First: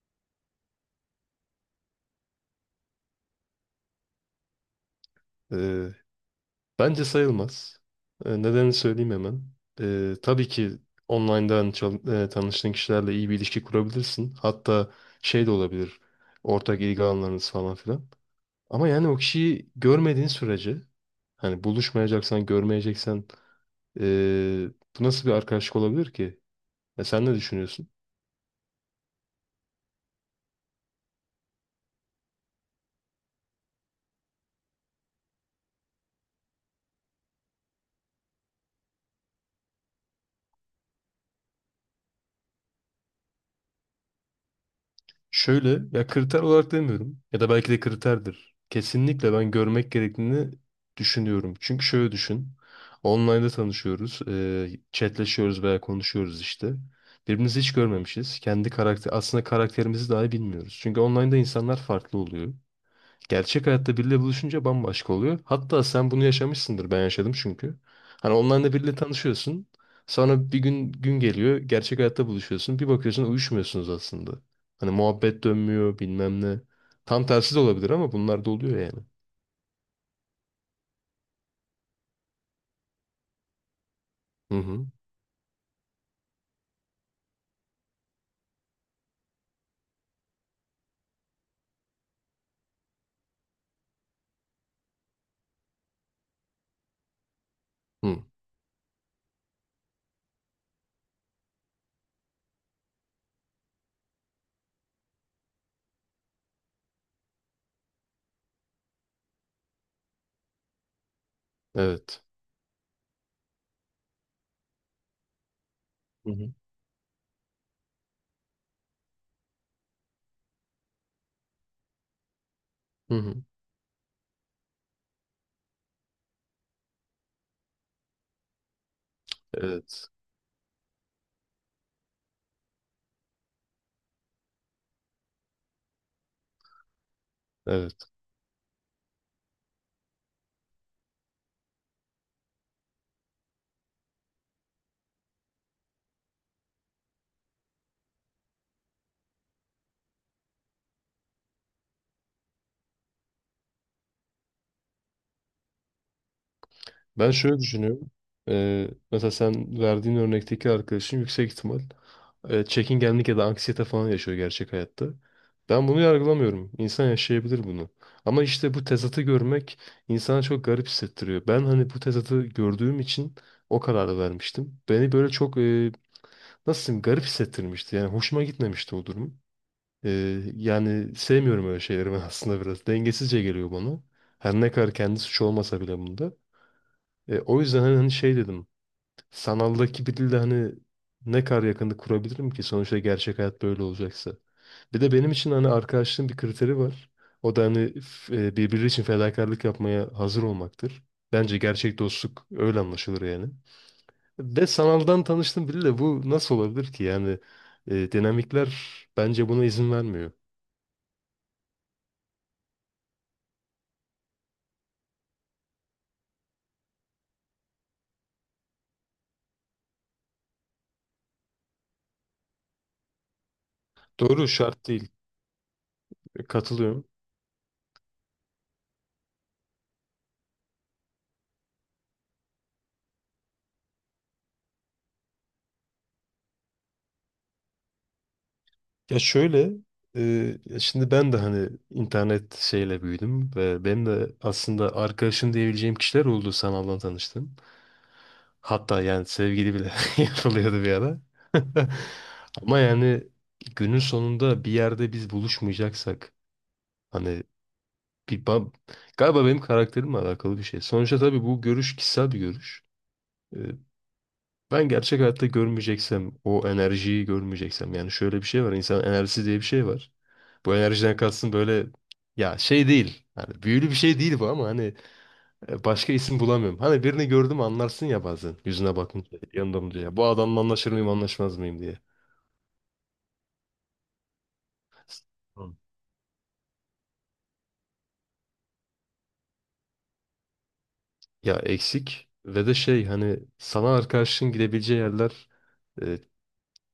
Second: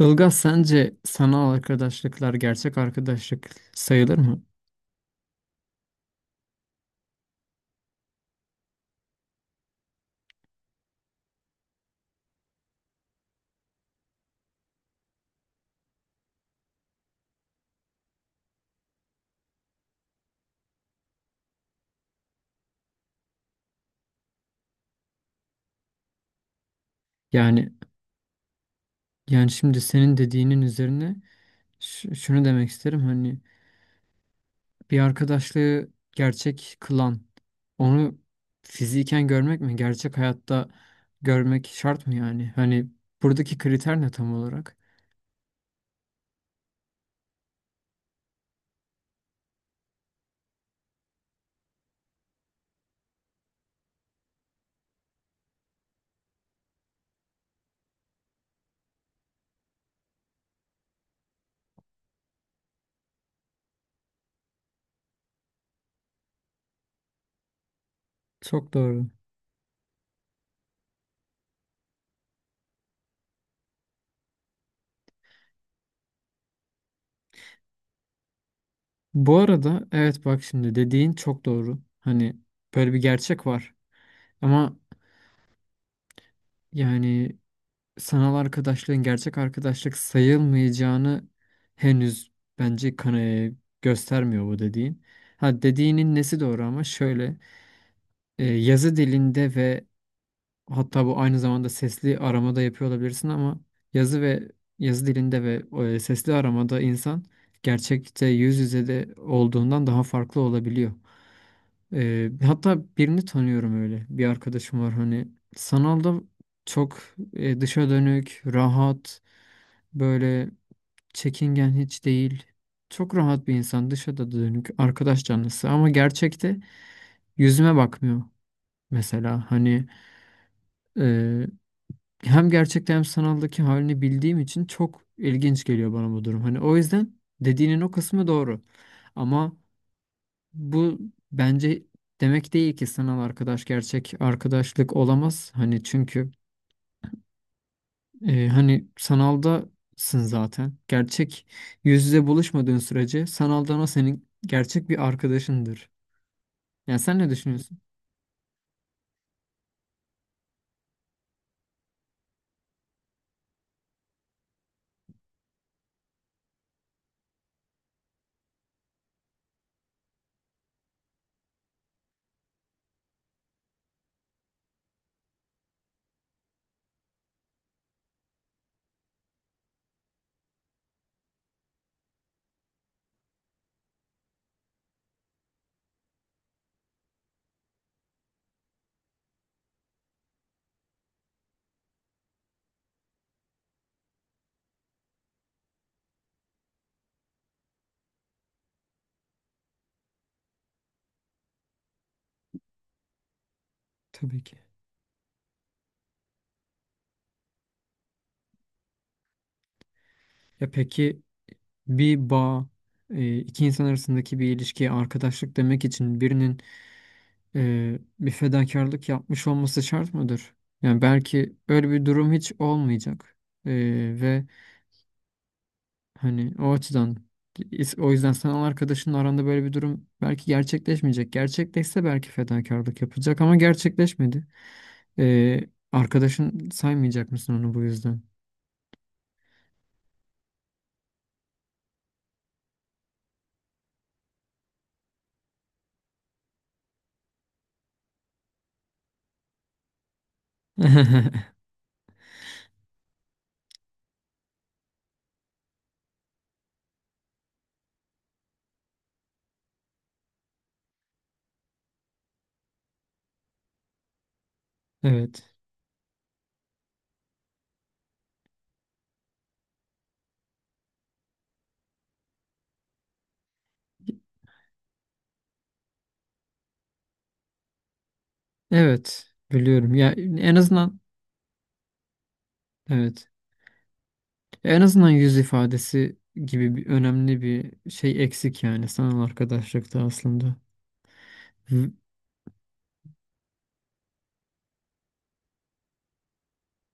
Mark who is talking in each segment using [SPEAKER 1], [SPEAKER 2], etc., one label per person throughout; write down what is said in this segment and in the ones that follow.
[SPEAKER 1] Ilgaz sence sanal arkadaşlıklar gerçek arkadaşlık sayılır mı?
[SPEAKER 2] Ee, bence sayılmaz. Nedenini söyleyeyim hemen. Tabii ki online'dan tanıştığın kişilerle iyi bir ilişki kurabilirsin. Hatta şey de olabilir. Ortak ilgi alanlarınız falan filan. Ama yani o kişiyi görmediğin sürece hani buluşmayacaksan, görmeyeceksen ee, bu nasıl bir arkadaşlık olabilir ki? E, sen ne
[SPEAKER 1] Yani
[SPEAKER 2] düşünüyorsun?
[SPEAKER 1] yani şimdi senin dediğinin üzerine şunu demek isterim. Hani bir arkadaşlığı gerçek kılan onu fiziken görmek mi? Gerçek hayatta görmek şart mı yani? Hani buradaki kriter ne tam olarak?
[SPEAKER 2] Şöyle ya, kriter olarak demiyorum ya da belki de kriterdir. Kesinlikle ben görmek gerektiğini düşünüyorum. Çünkü şöyle düşün. Online'da tanışıyoruz. E, chatleşiyoruz veya konuşuyoruz işte. Birbirimizi hiç görmemişiz. Kendi karakter aslında karakterimizi dahi bilmiyoruz. Çünkü online'da insanlar farklı oluyor. Gerçek hayatta biriyle buluşunca bambaşka oluyor. Hatta sen bunu yaşamışsındır. Ben yaşadım çünkü. Hani onlarla
[SPEAKER 1] Çok
[SPEAKER 2] biriyle
[SPEAKER 1] doğru.
[SPEAKER 2] tanışıyorsun. Sonra bir gün geliyor. Gerçek hayatta buluşuyorsun. Bir bakıyorsun uyuşmuyorsunuz aslında. Hani muhabbet dönmüyor bilmem ne. Tam tersi de olabilir ama bunlar da oluyor yani.
[SPEAKER 1] Bu arada evet, bak şimdi dediğin çok doğru. Hani böyle bir gerçek var.
[SPEAKER 2] Hı
[SPEAKER 1] Ama
[SPEAKER 2] hı.
[SPEAKER 1] yani sanal arkadaşlığın gerçek arkadaşlık sayılmayacağını henüz bence göstermiyor bu dediğin. Ha, dediğinin nesi doğru ama şöyle,
[SPEAKER 2] Hı.
[SPEAKER 1] yazı dilinde ve hatta bu aynı zamanda sesli aramada yapıyor olabilirsin ama yazı ve yazı dilinde ve e, sesli aramada insan gerçekte yüz yüze de olduğundan daha farklı olabiliyor.
[SPEAKER 2] Evet.
[SPEAKER 1] Hatta birini tanıyorum öyle. Bir arkadaşım var, hani sanalda
[SPEAKER 2] Hı hı.
[SPEAKER 1] çok dışa dönük, rahat, böyle çekingen hiç değil.
[SPEAKER 2] Hı
[SPEAKER 1] Çok
[SPEAKER 2] hı.
[SPEAKER 1] rahat bir insan, dışa da dönük, arkadaş canlısı ama gerçekte yüzüme bakmıyor mesela. Hani
[SPEAKER 2] Evet.
[SPEAKER 1] e, hem gerçekte hem sanaldaki halini bildiğim için çok ilginç geliyor bana bu durum. Hani o yüzden dediğinin o
[SPEAKER 2] Evet.
[SPEAKER 1] kısmı doğru. Ama bu bence demek değil ki sanal arkadaş gerçek arkadaşlık olamaz. Hani çünkü hani sanaldasın zaten. Gerçek yüz yüze buluşmadığın sürece sanaldan o senin gerçek bir arkadaşındır. Yani sen ne
[SPEAKER 2] Ben şöyle
[SPEAKER 1] düşünüyorsun?
[SPEAKER 2] düşünüyorum. Mesela sen verdiğin örnekteki arkadaşın yüksek ihtimal çekingenlik ya da anksiyete falan yaşıyor gerçek hayatta. Ben bunu yargılamıyorum. İnsan yaşayabilir bunu. Ama işte bu tezatı görmek insana çok garip hissettiriyor. Ben hani bu tezatı gördüğüm için o kararı vermiştim. Beni böyle çok nasıl diyeyim garip hissettirmişti. Yani hoşuma gitmemişti o durum. Yani sevmiyorum öyle şeyleri ben aslında biraz. Dengesizce geliyor bana. Her ne kadar kendi suçu olmasa bile bunda. E, o yüzden hani şey dedim. Sanaldaki biriyle hani ne kadar yakınlık kurabilirim ki sonuçta gerçek hayat böyle olacaksa. Bir de benim için hani arkadaşlığın bir kriteri var. O da hani birbiri için fedakarlık yapmaya hazır olmaktır. Bence gerçek dostluk öyle anlaşılır yani.
[SPEAKER 1] Tabii ki.
[SPEAKER 2] Ve sanaldan tanıştım biriyle bu nasıl olabilir ki? Yani dinamikler bence buna izin vermiyor.
[SPEAKER 1] Ya peki bir bağ, iki insan arasındaki bir ilişkiye arkadaşlık demek için birinin bir fedakarlık yapmış olması şart mıdır? Yani belki öyle bir durum hiç olmayacak. E, ve
[SPEAKER 2] Doğru, şart değil. E,
[SPEAKER 1] Hani o
[SPEAKER 2] katılıyorum.
[SPEAKER 1] açıdan o yüzden sen o arkadaşınla aranda böyle bir durum belki gerçekleşmeyecek. Gerçekleşse belki fedakarlık yapılacak ama gerçekleşmedi. Ee, Arkadaşın saymayacak mısın onu bu yüzden?
[SPEAKER 2] Ya şöyle, e, ya şimdi ben de hani internet şeyle büyüdüm ve benim de aslında arkadaşım diyebileceğim kişiler oldu sanaldan tanıştım. Hatta yani sevgili bile yapılıyordu bir ara. Ama yani günün sonunda bir yerde biz buluşmayacaksak hani bir ba- galiba benim karakterimle alakalı bir şey. Sonuçta tabii bu görüş kişisel bir görüş. E, Ben gerçek hayatta
[SPEAKER 1] Evet.
[SPEAKER 2] görmeyeceksem, o enerjiyi görmeyeceksem yani şöyle bir şey var. İnsan enerjisi diye bir şey var. Bu enerjiden kalsın böyle ya, şey değil. Hani büyülü bir şey değil bu ama hani başka isim bulamıyorum. Hani birini gördüm anlarsın ya bazen yüzüne
[SPEAKER 1] Evet,
[SPEAKER 2] bakınca yanında mı
[SPEAKER 1] biliyorum.
[SPEAKER 2] diye.
[SPEAKER 1] Ya
[SPEAKER 2] Ya, bu
[SPEAKER 1] en
[SPEAKER 2] adamla anlaşır
[SPEAKER 1] azından
[SPEAKER 2] mıyım anlaşmaz mıyım diye.
[SPEAKER 1] evet. En azından yüz
[SPEAKER 2] Hı.
[SPEAKER 1] ifadesi gibi bir önemli bir şey eksik yani sanal arkadaşlıkta aslında.
[SPEAKER 2] Ya
[SPEAKER 1] Hı
[SPEAKER 2] eksik ve de şey hani sana arkadaşın gidebileceği yerler, e,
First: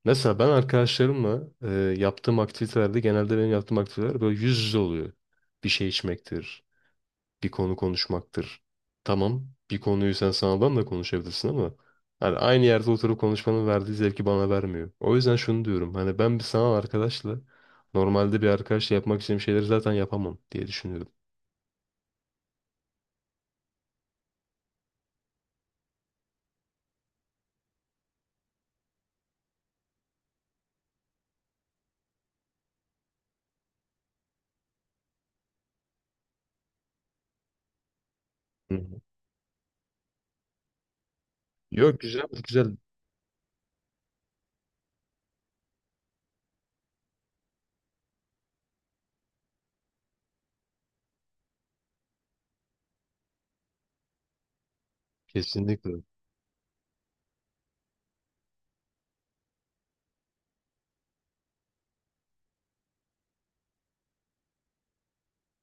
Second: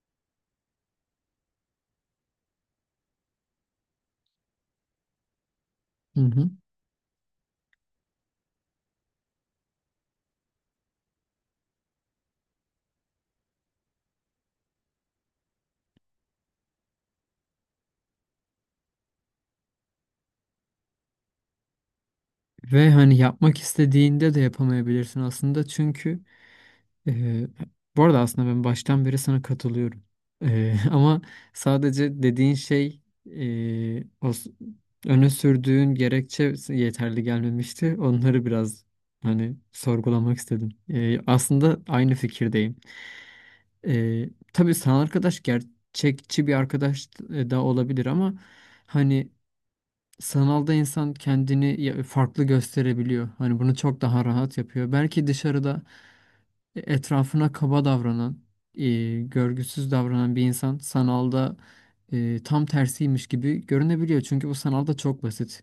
[SPEAKER 2] mesela ben arkadaşlarımla yaptığım aktivitelerde genelde benim yaptığım aktiviteler böyle yüz yüze oluyor. Bir şey
[SPEAKER 1] hı.
[SPEAKER 2] içmektir, bir konu konuşmaktır. Tamam, bir konuyu sen sanaldan da konuşabilirsin ama hani aynı yerde oturup konuşmanın verdiği zevki bana vermiyor. O yüzden şunu diyorum. Hani ben bir sanal arkadaşla normalde bir arkadaşla yapmak istediğim şeyleri zaten yapamam diye düşünüyorum.
[SPEAKER 1] Ve hani yapmak istediğinde de yapamayabilirsin aslında çünkü. Ee, Bu arada aslında ben baştan beri sana katılıyorum. Ama sadece dediğin şey, e, o s- öne sürdüğün gerekçe yeterli gelmemişti. Onları
[SPEAKER 2] Hı
[SPEAKER 1] biraz
[SPEAKER 2] hı.
[SPEAKER 1] hani sorgulamak istedim. Aslında
[SPEAKER 2] Yok,
[SPEAKER 1] aynı
[SPEAKER 2] güzel,
[SPEAKER 1] fikirdeyim.
[SPEAKER 2] güzel.
[SPEAKER 1] Tabii sanal arkadaş gerçekçi bir arkadaş da olabilir ama hani sanalda insan kendini farklı gösterebiliyor. Hani bunu çok daha rahat yapıyor. Belki dışarıda
[SPEAKER 2] Kesinlikle.
[SPEAKER 1] etrafına kaba davranan, görgüsüz davranan bir insan sanalda tam tersiymiş gibi görünebiliyor. Çünkü bu sanalda çok basit.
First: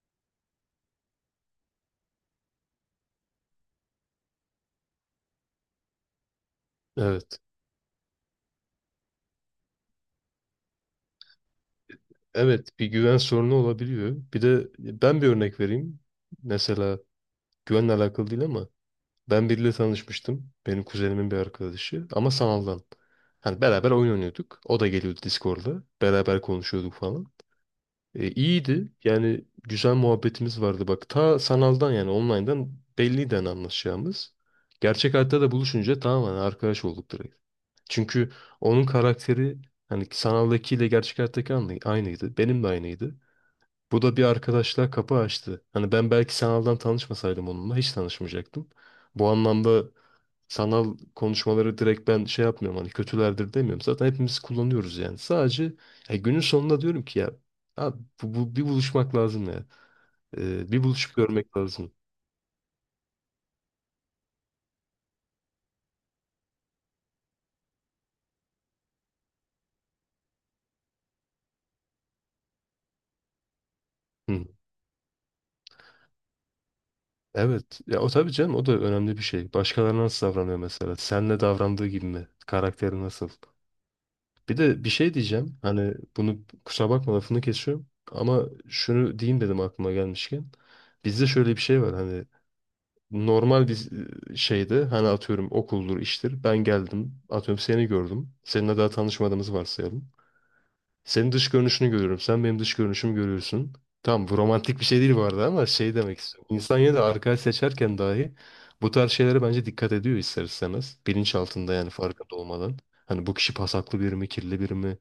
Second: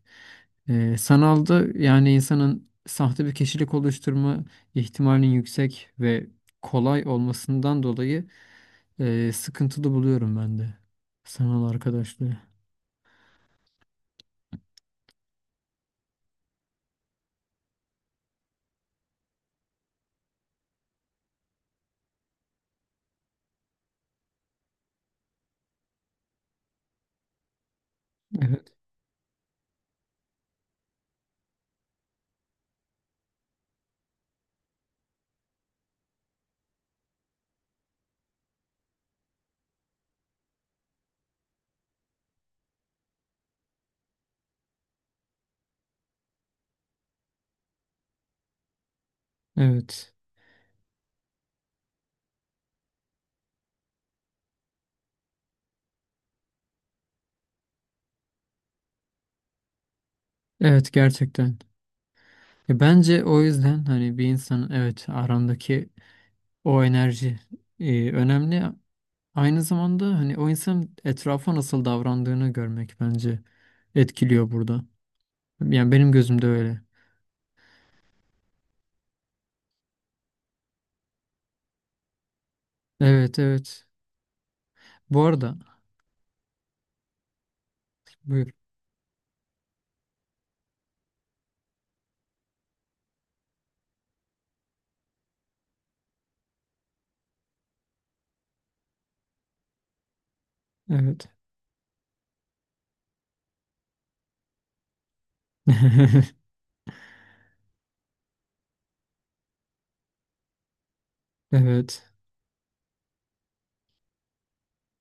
[SPEAKER 1] Sanalda yani insanın sahte bir kişilik oluşturma ihtimalinin yüksek ve kolay
[SPEAKER 2] Evet.
[SPEAKER 1] olmasından dolayı sıkıntılı buluyorum ben de sanal arkadaşlığı.
[SPEAKER 2] Evet, bir güven sorunu olabiliyor. Bir de ben bir örnek vereyim. Mesela güvenle alakalı değil ama ben biriyle tanışmıştım. Benim kuzenimin bir arkadaşı ama sanaldan. Hani beraber oyun oynuyorduk. O da geliyordu Discord'da, beraber konuşuyorduk falan. E,
[SPEAKER 1] Evet,
[SPEAKER 2] iyiydi. Yani güzel muhabbetimiz vardı. Bak ta sanaldan yani online'dan belliydi hani anlaşacağımız. Gerçek hayatta da buluşunca tamamen arkadaş olduk direkt. Çünkü onun karakteri hani sanaldakiyle gerçek hayattaki aynıydı. Benim de aynıydı. Bu da bir arkadaşlığa kapı açtı. Hani ben belki sanaldan tanışmasaydım onunla hiç tanışmayacaktım. Bu anlamda
[SPEAKER 1] evet,
[SPEAKER 2] sanal konuşmaları direkt ben şey yapmıyorum hani kötülerdir demiyorum. Zaten hepimiz kullanıyoruz yani. Sadece ya günün sonunda diyorum ki ya abi bir buluşmak lazım ya. Bir
[SPEAKER 1] evet,
[SPEAKER 2] buluşup görmek
[SPEAKER 1] gerçekten.
[SPEAKER 2] lazım.
[SPEAKER 1] Ya bence o yüzden hani bir insanın, evet, arandaki o enerji önemli. Aynı zamanda hani o insanın etrafa nasıl davrandığını görmek bence
[SPEAKER 2] Hı.
[SPEAKER 1] etkiliyor burada. Yani benim gözümde öyle.
[SPEAKER 2] Evet. Ya o tabii canım o da önemli bir şey. Başkalarına nasıl davranıyor mesela? Senle davrandığı gibi mi? Karakteri nasıl?
[SPEAKER 1] Evet, evet.
[SPEAKER 2] Bir de bir şey
[SPEAKER 1] Bu arada
[SPEAKER 2] diyeceğim. Hani bunu kusura bakma, lafını kesiyorum. Ama
[SPEAKER 1] buyur.
[SPEAKER 2] şunu diyeyim dedim aklıma gelmişken. Bizde şöyle bir şey var hani normal bir şeydi. Hani atıyorum okuldur, iştir. Ben geldim. Atıyorum seni gördüm. Seninle daha tanışmadığımızı varsayalım.
[SPEAKER 1] Evet.
[SPEAKER 2] Senin dış görünüşünü görüyorum. Sen benim dış görünüşümü görüyorsun. Tamam, bu romantik bir şey değil bu arada ama şey demek istiyorum. İnsan yine de arkadaş seçerken dahi bu tarz şeylere bence dikkat ediyor ister istemez. Bilinç altında yani
[SPEAKER 1] Evet.
[SPEAKER 2] farkında olmadan. Hani bu kişi pasaklı biri mi, kirli biri mi?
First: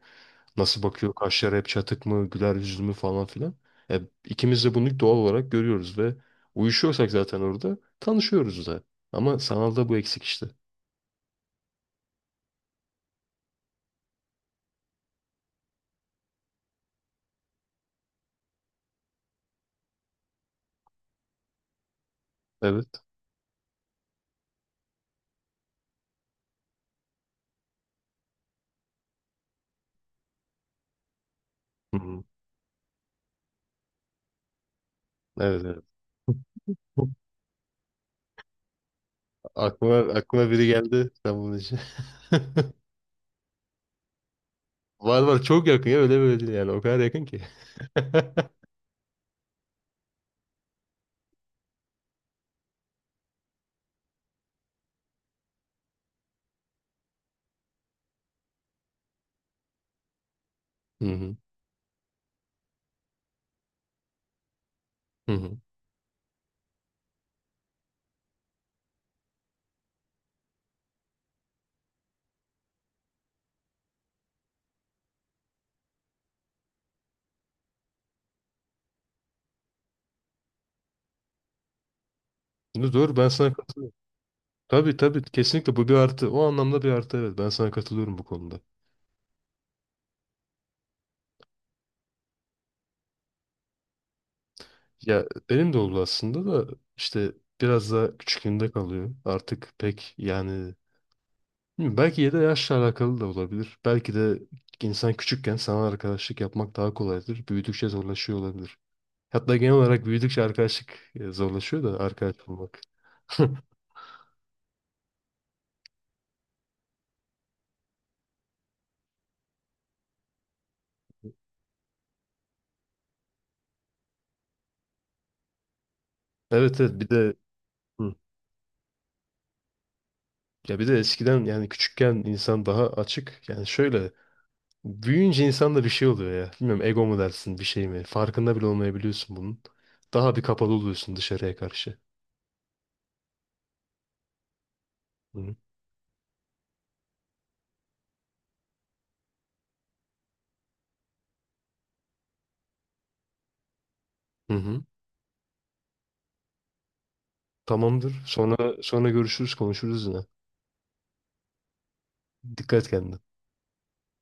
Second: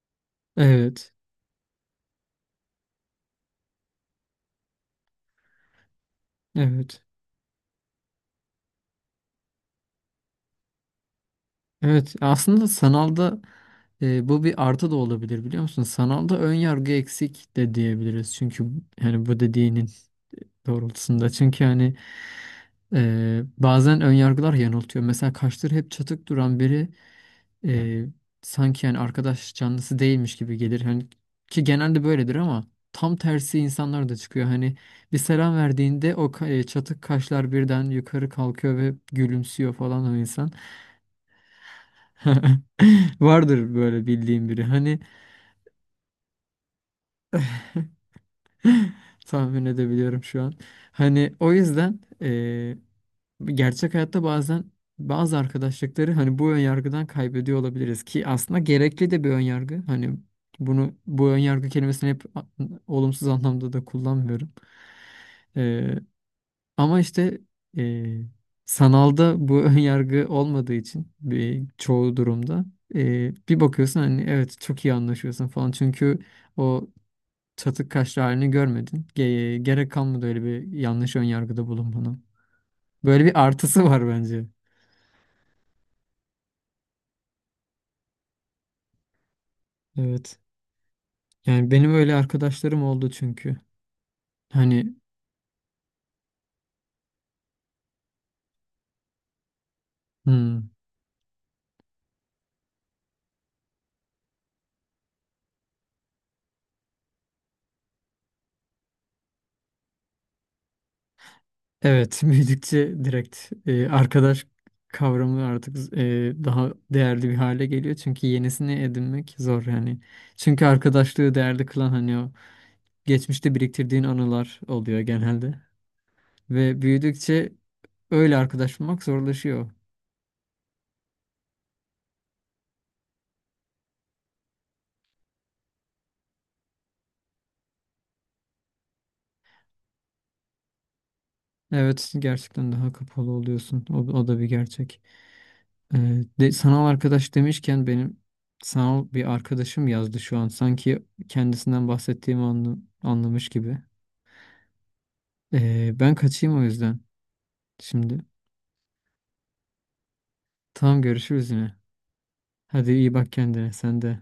[SPEAKER 2] Nasıl
[SPEAKER 1] Evet.
[SPEAKER 2] bakıyor? Kaşları hep çatık mı? Güler yüzlü mü falan filan. E, ikimiz de bunu doğal olarak görüyoruz ve
[SPEAKER 1] Evet.
[SPEAKER 2] uyuşuyorsak zaten orada tanışıyoruz da. Ama sanalda bu eksik işte.
[SPEAKER 1] Evet. Aslında sanalda bu bir artı da olabilir, biliyor musun? Sanalda ön yargı eksik de diyebiliriz. Çünkü hani bu dediğinin doğrultusunda. Çünkü hani
[SPEAKER 2] Evet.
[SPEAKER 1] bazen ön yargılar yanıltıyor. Mesela kaşları hep çatık duran biri e, sanki yani arkadaş canlısı değilmiş gibi gelir. Hani ki
[SPEAKER 2] Hı
[SPEAKER 1] genelde
[SPEAKER 2] hı.
[SPEAKER 1] böyledir ama tam tersi insanlar da çıkıyor. Hani bir selam
[SPEAKER 2] Evet, evet.
[SPEAKER 1] verdiğinde çatık kaşlar birden yukarı kalkıyor ve gülümsüyor
[SPEAKER 2] Aklıma,
[SPEAKER 1] falan o insan.
[SPEAKER 2] aklıma biri geldi sen bunun için.
[SPEAKER 1] Vardır böyle bildiğim biri. Hani
[SPEAKER 2] Var var, çok yakın ya, öyle böyle değil, yani o kadar yakın ki.
[SPEAKER 1] tahmin edebiliyorum şu an. Hani o yüzden gerçek hayatta bazen bazı arkadaşlıkları hani bu ön yargıdan kaybediyor olabiliriz ki aslında gerekli de bir ön yargı. Hani
[SPEAKER 2] Hı
[SPEAKER 1] bu
[SPEAKER 2] hı.
[SPEAKER 1] ön yargı kelimesini hep olumsuz anlamda da kullanmıyorum.
[SPEAKER 2] Hı hı.
[SPEAKER 1] Eee, Ama işte eee, sanalda bu ön yargı olmadığı için bir çoğu durumda bir bakıyorsun hani evet çok iyi anlaşıyorsun falan çünkü o çatık kaşlı halini görmedin. Gerek kalmadı öyle bir yanlış ön yargıda bulunmana.
[SPEAKER 2] Dur,
[SPEAKER 1] Böyle
[SPEAKER 2] ben
[SPEAKER 1] bir
[SPEAKER 2] sana
[SPEAKER 1] artısı
[SPEAKER 2] katılıyorum.
[SPEAKER 1] var bence.
[SPEAKER 2] Tabii tabii, kesinlikle bu bir artı. O anlamda bir artı, evet, ben sana katılıyorum bu konuda.
[SPEAKER 1] Evet. Yani benim öyle arkadaşlarım oldu çünkü. Hani
[SPEAKER 2] Ya benim de oldu aslında da işte biraz daha küçüklüğünde kalıyor. Artık pek
[SPEAKER 1] hmm,
[SPEAKER 2] yani bilmiyorum, belki ya da yaşla alakalı da olabilir. Belki de insan küçükken sana arkadaşlık yapmak daha kolaydır. Büyüdükçe zorlaşıyor olabilir. Hatta genel olarak büyüdükçe arkadaşlık zorlaşıyor da
[SPEAKER 1] evet,
[SPEAKER 2] arkadaş bulmak.
[SPEAKER 1] büyüdükçe direkt arkadaş kavramı artık daha değerli bir hale geliyor. Çünkü yenisini edinmek zor yani. Çünkü arkadaşlığı değerli kılan hani o geçmişte biriktirdiğin anılar oluyor genelde.
[SPEAKER 2] Evet
[SPEAKER 1] Ve
[SPEAKER 2] evet, bir de
[SPEAKER 1] büyüdükçe
[SPEAKER 2] hı.
[SPEAKER 1] öyle arkadaş bulmak zorlaşıyor.
[SPEAKER 2] Ya bir de eskiden yani küçükken insan daha açık. Yani şöyle büyüyünce insanda bir şey oluyor ya. Bilmiyorum, ego mu dersin bir şey mi? Farkında bile olmayabiliyorsun bunun. Daha bir kapalı oluyorsun dışarıya karşı.
[SPEAKER 1] Evet, gerçekten daha kapalı oluyorsun. O, o da bir gerçek.
[SPEAKER 2] Hı hı.
[SPEAKER 1] Sanal arkadaş demişken benim sanal bir arkadaşım yazdı şu an. Sanki kendisinden bahsettiğimi anlamış gibi.
[SPEAKER 2] Hı hı.
[SPEAKER 1] Ben kaçayım o yüzden
[SPEAKER 2] Tamamdır.
[SPEAKER 1] şimdi.
[SPEAKER 2] Sonra görüşürüz, konuşuruz yine.
[SPEAKER 1] Tamam, görüşürüz yine.
[SPEAKER 2] Dikkat et
[SPEAKER 1] Hadi, iyi
[SPEAKER 2] kendine.
[SPEAKER 1] bak kendine sen de.